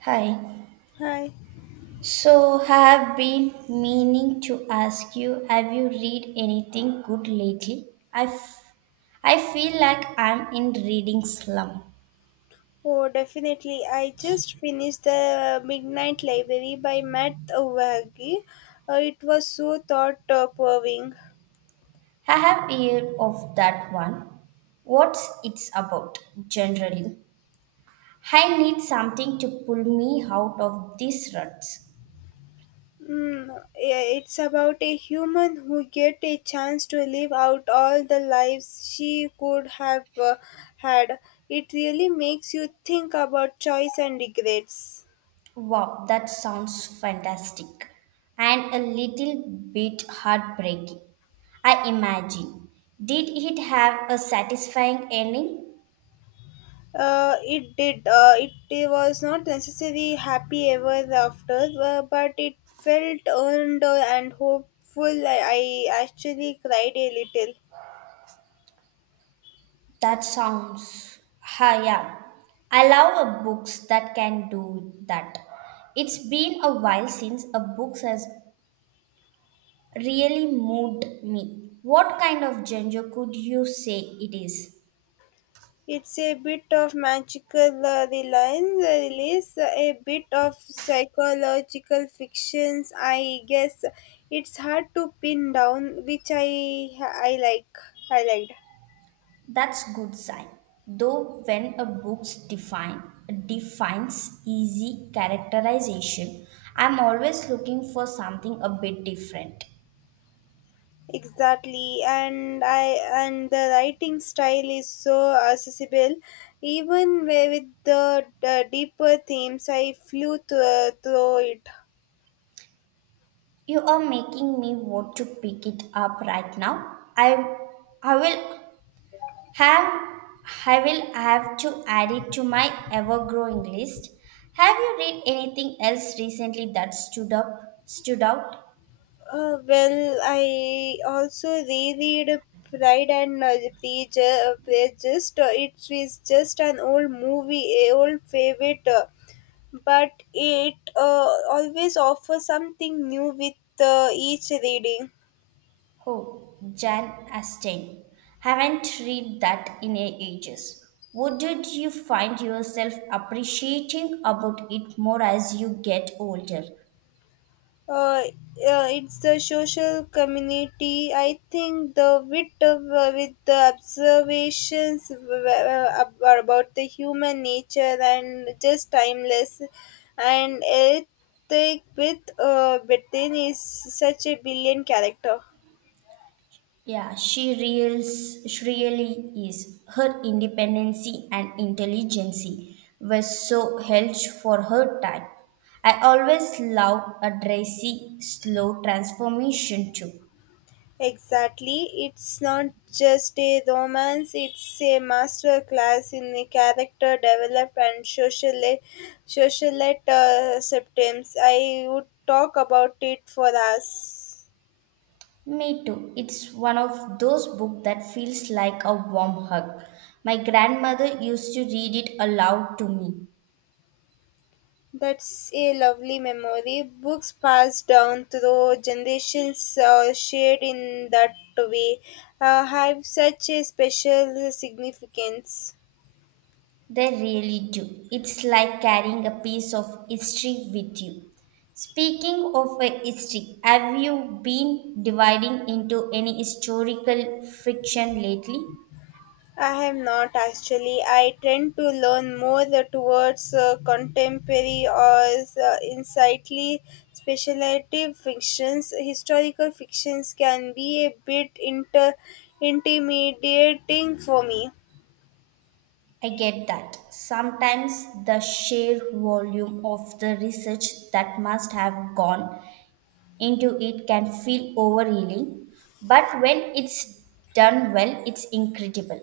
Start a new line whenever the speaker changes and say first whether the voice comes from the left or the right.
right: Hi.
left: Hi.
right: So, I have been meaning to ask you, have you read anything good lately? I, f- I feel like I'm in reading slum.
left: Oh, definitely. I just finished the Midnight Library by Matt Waggy. It was so thought-provoking.
right: I have heard of that one. What's it's about generally? I need something to pull me out of these ruts.
left: Mm, yeah, it's about a human who get a chance to live out all the lives she could have had. It really makes you think about choice and regrets.
right: Wow, that sounds fantastic and a little bit heartbreaking, I imagine. Did it have a satisfying ending?
left: It did. It was not necessarily happy ever after, but it felt earned and hopeful. I actually cried a little.
right: That sounds. Yeah. I love a books that can do that. It's been a while since a book has really moved me. What kind of genre could you say it is?
left: It's a bit of magical reliance, release, a bit of psychological fictions. I guess it's hard to pin down, which I like. I liked.
right: That's good sign. Though when a book's defines easy characterization, I'm always looking for something a bit different.
left: Exactly. And I and the writing style is so accessible even with the deeper themes I flew through it.
right: You are making me want to pick it up right now. I will have I will have to add it to my ever growing list. Have you read anything else recently that stood out?
left: Well, I also reread Pride and Prejudice. It is just an old movie, a old favorite, but it always offers something new with each reading.
right: Oh, Jan Astain. Haven't read that in ages. What did you find yourself appreciating about it more as you get older?
left: Uh, uh, it's the social community. I think the wit of, with the observations about the human nature and just timeless and ethic, with Britain is such a brilliant character.
right: Yeah, she really is. Her independency and intelligence were so held for her time. I always love a dressy, slow transformation too.
left: Exactly. It's not just a romance, it's a master class in the character development and socialite symptoms. I would talk about it for us.
right: Me too. It's one of those books that feels like a warm hug. My grandmother used to read it aloud to me.
left: That's a lovely memory. Books passed down through generations are shared in that way have such a special significance.
right: They really do. It's like carrying a piece of history with you. Speaking of a history, have you been dividing into any historical fiction lately?
left: I have not actually. I tend to learn more towards contemporary or insightly speculative fictions. Historical fictions can be a bit intimidating for me.
right: I get that. Sometimes the sheer volume of the research that must have gone into it can feel overhealing, but when it's done well, it's incredible.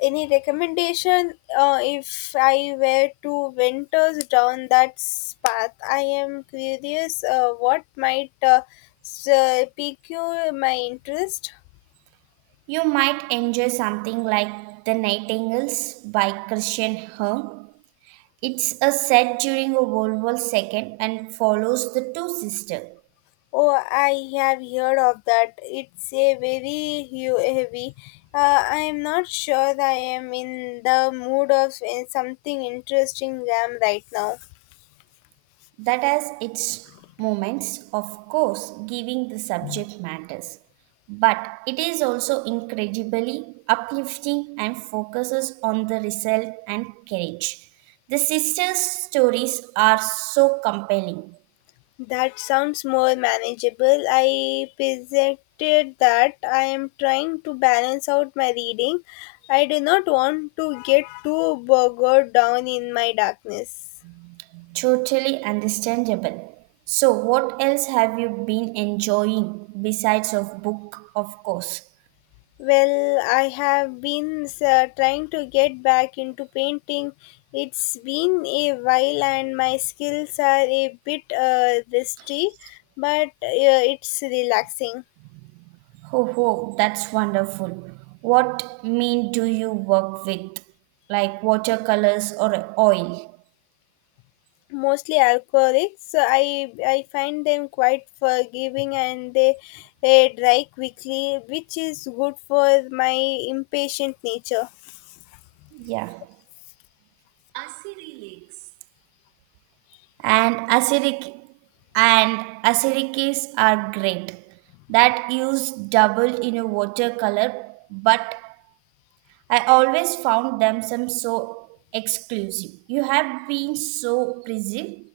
left: Any recommendation if I were to venture down that path? I am curious what might pique my interest.
right: You might enjoy something like The Nightingales by Christian Herm. It's a set during a World War II and follows the two sisters
left: Oh, I have heard of that. It's a very heavy. I am not sure I am in the mood of something interesting jam right now.
right: that has its moments, of course, giving the subject matters. But it is also incredibly uplifting and focuses on the result and courage. The sisters' stories are so compelling,
left: That sounds more manageable. I presented that I am trying to balance out my reading. I do not want to get too bogged down in my darkness.
right: totally understandable. So, what else have you been enjoying besides of book, of course?
left: Well, I have been trying to get back into painting. It's been a while and my skills are a bit rusty, but it's relaxing.
right: Oh, that's wonderful. What mean do you work with? Like watercolors or oil?
left: Mostly alcoholics, so I find them quite forgiving and they dry quickly, which is good for my impatient nature.
right: Yeah. And acrylics are great. That use double in a watercolor, but I always found them some so exclusive. You have been so preserved.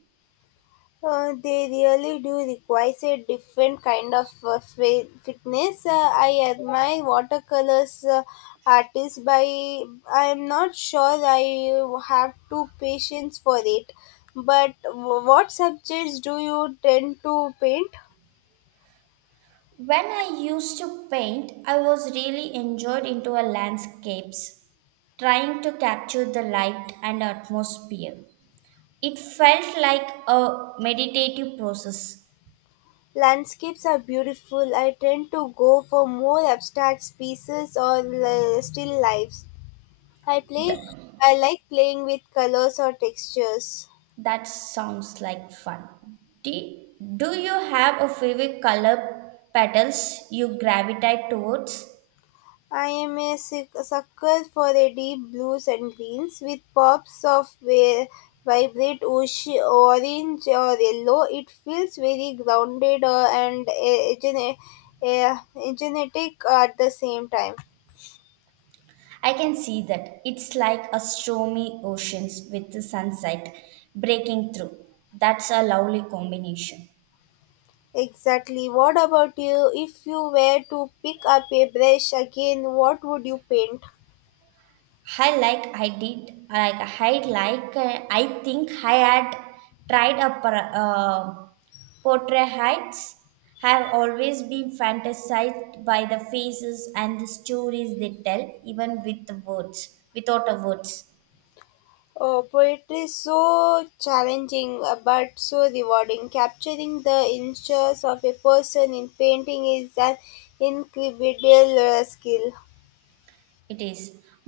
left: They really do require a different kind of fitness. I admire watercolors artists, but I am not sure I have too patience for it. But what subjects do you tend to paint?
right: When I used to paint, I was really enjoyed into a landscapes, trying to capture the light and atmosphere. It felt like a meditative process.
left: Landscapes are beautiful. I tend to go for more abstract pieces or still lives. I play.
right: Th-
left: I like playing with colors or textures.
right: that sounds like fun. Do, do you have a favorite color petals you gravitate towards?
left: I am a sucker for the deep blues and greens with pops of vibrant orange or yellow. It feels very grounded and genetic at the same time.
right: I can see that. It's like a stormy oceans with the sunset breaking through. That's a lovely combination.
left: Exactly. What about you? If you were to pick up a brush again, what would you paint?
right: I like I did like I think I had tried portrait heights have always been fantasized by the faces and the stories they tell, even with the words, without a words.
left: Oh, poetry is so challenging but so rewarding. Capturing the inches of a person in painting is an incredible skill,
right: It is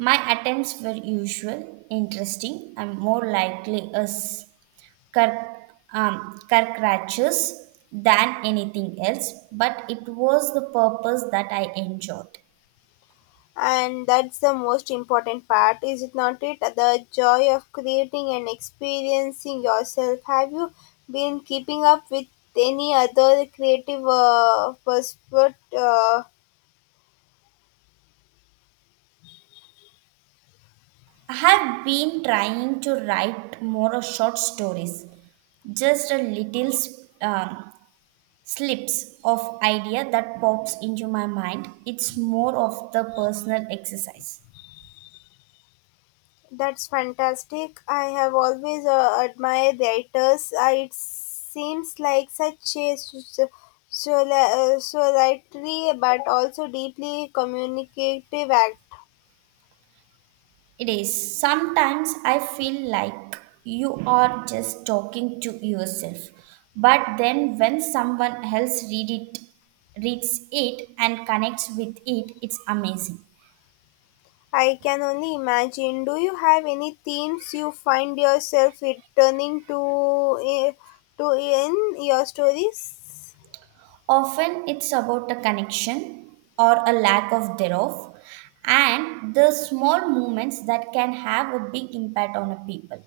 right: my attempts were usual interesting and more likely as cur- caricatures than anything else, but it was the purpose that I enjoyed.
left: and that's the most important part, is it not? It the joy of creating and experiencing yourself. Have you been keeping up with any other creative pursuit?
right: I have been trying to write more of short stories, just a little um, slips of idea that pops into my mind. It's more of the personal exercise.
left: That's fantastic. I have always admired writers. It seems like such a solitary but also deeply communicative act.
right: It is. Sometimes I feel like you are just talking to yourself, but then when someone else reads it and connects with it, it's amazing.
left: I can only imagine. Do you have any themes you find yourself returning uh, to in your stories?
right: Often it's about a connection or a lack of thereof, and the small movements that can have a big impact on a people.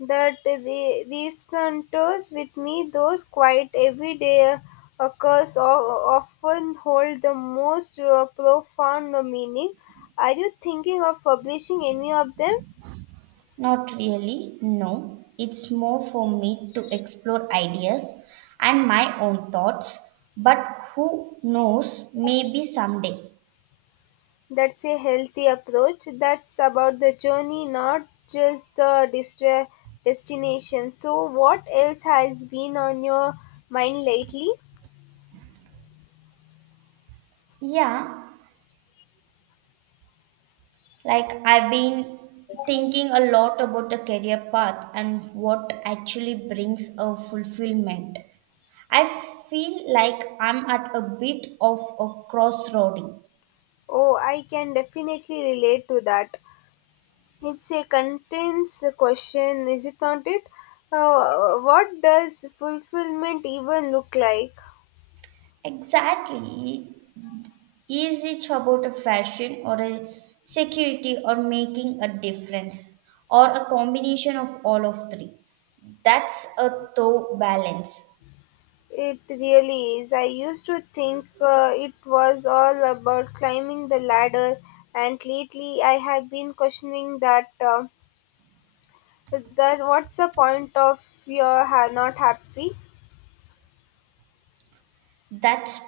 left: That the resonators with me, those quiet everyday occurs often hold the most profound meaning. Are you thinking of publishing any of them?
right: Not really, no. It's more for me to explore ideas and my own thoughts, but who knows, maybe someday.
left: That's a healthy approach. That's about the journey, not just the destination. So, what else has been on your mind lately?
right: Yeah, like, I've been thinking a lot about the career path and what actually brings a fulfillment. I feel like I'm at a bit of a crossroading.
left: Oh, I can definitely relate to that. It's a contains a question, is it not it? What does fulfillment even look like?
right: Exactly. Is it about a fashion or a security or making a difference or a combination of all of three? That's a tough balance.
left: It really is. I used to think it was all about climbing the ladder, and lately I have been questioning that. That what's the point of you're not happy?
right: That's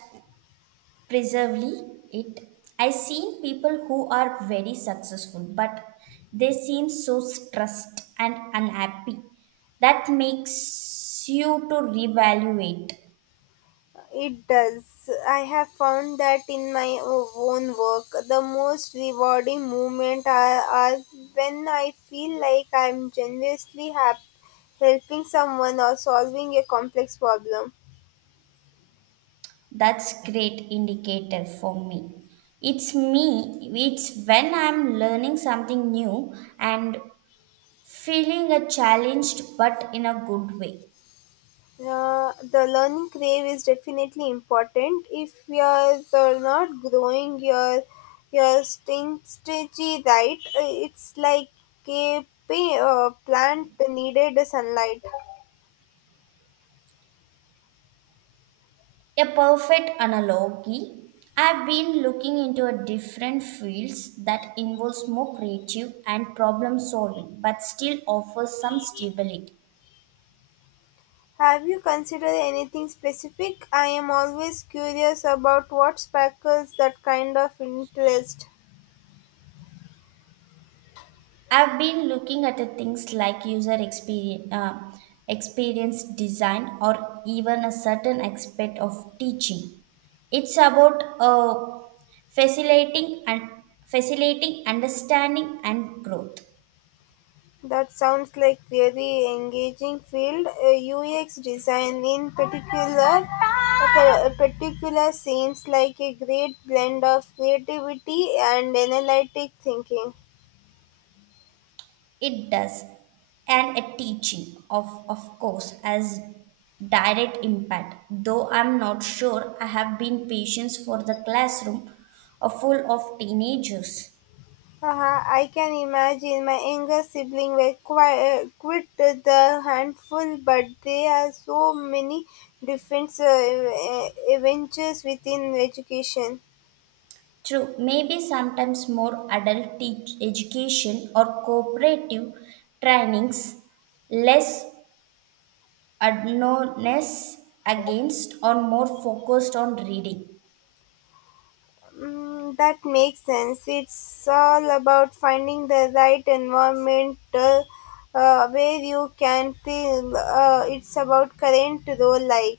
right: preservely it. I seen people who are very successful, but they seem so stressed and unhappy. That makes you to reevaluate.
left: It does. I have found that in my own work, the most rewarding moments are when I feel like I'm genuinely helping someone or solving a complex problem.
right: That's great indicator for me. it's me it's when I'm learning something new and feeling a challenged, but in a good way.
left: The learning crave is definitely important. If you're not growing your strategy right, it's like a plant needed sunlight.
right: A perfect analogy. I've been looking into a different fields that involves more creative and problem solving, but still offers some stability.
left: Have you considered anything specific? I am always curious about what sparkles that kind of interest.
right: I've been looking at the things like experience design or even a certain aspect of teaching. It's about facilitating and facilitating understanding and growth.
left: That sounds like really engaging field. UX design in particular, okay, a particular seems like a great blend of creativity and analytic thinking.
right: It does. And a teaching of course as direct impact. Though I'm not sure I have been patience for the classroom a full of teenagers.
left: Uh-huh, I can imagine my younger sibling were quit the handful, but there are so many different adventures within education.
right: True, maybe sometimes more adult teach education or cooperative trainings, less adnones against or more focused on reading.
left: Mm, that makes sense. It's all about finding the right environment where you can feel it's about current role like.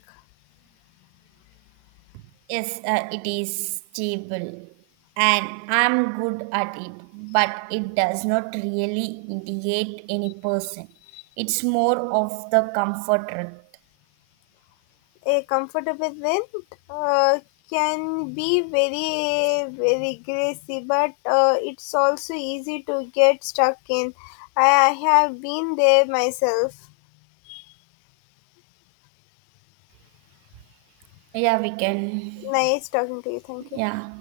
right: Yes, it is stable and I'm good at it, but it does not really indicate any person. It's more of the comfort route.
left: A comfortable wind uh, can be very very greasy but it's also easy to get stuck in. I have been there myself.
right: Yeah, we can.
left: Nice talking to you, thank you.
right: Yeah.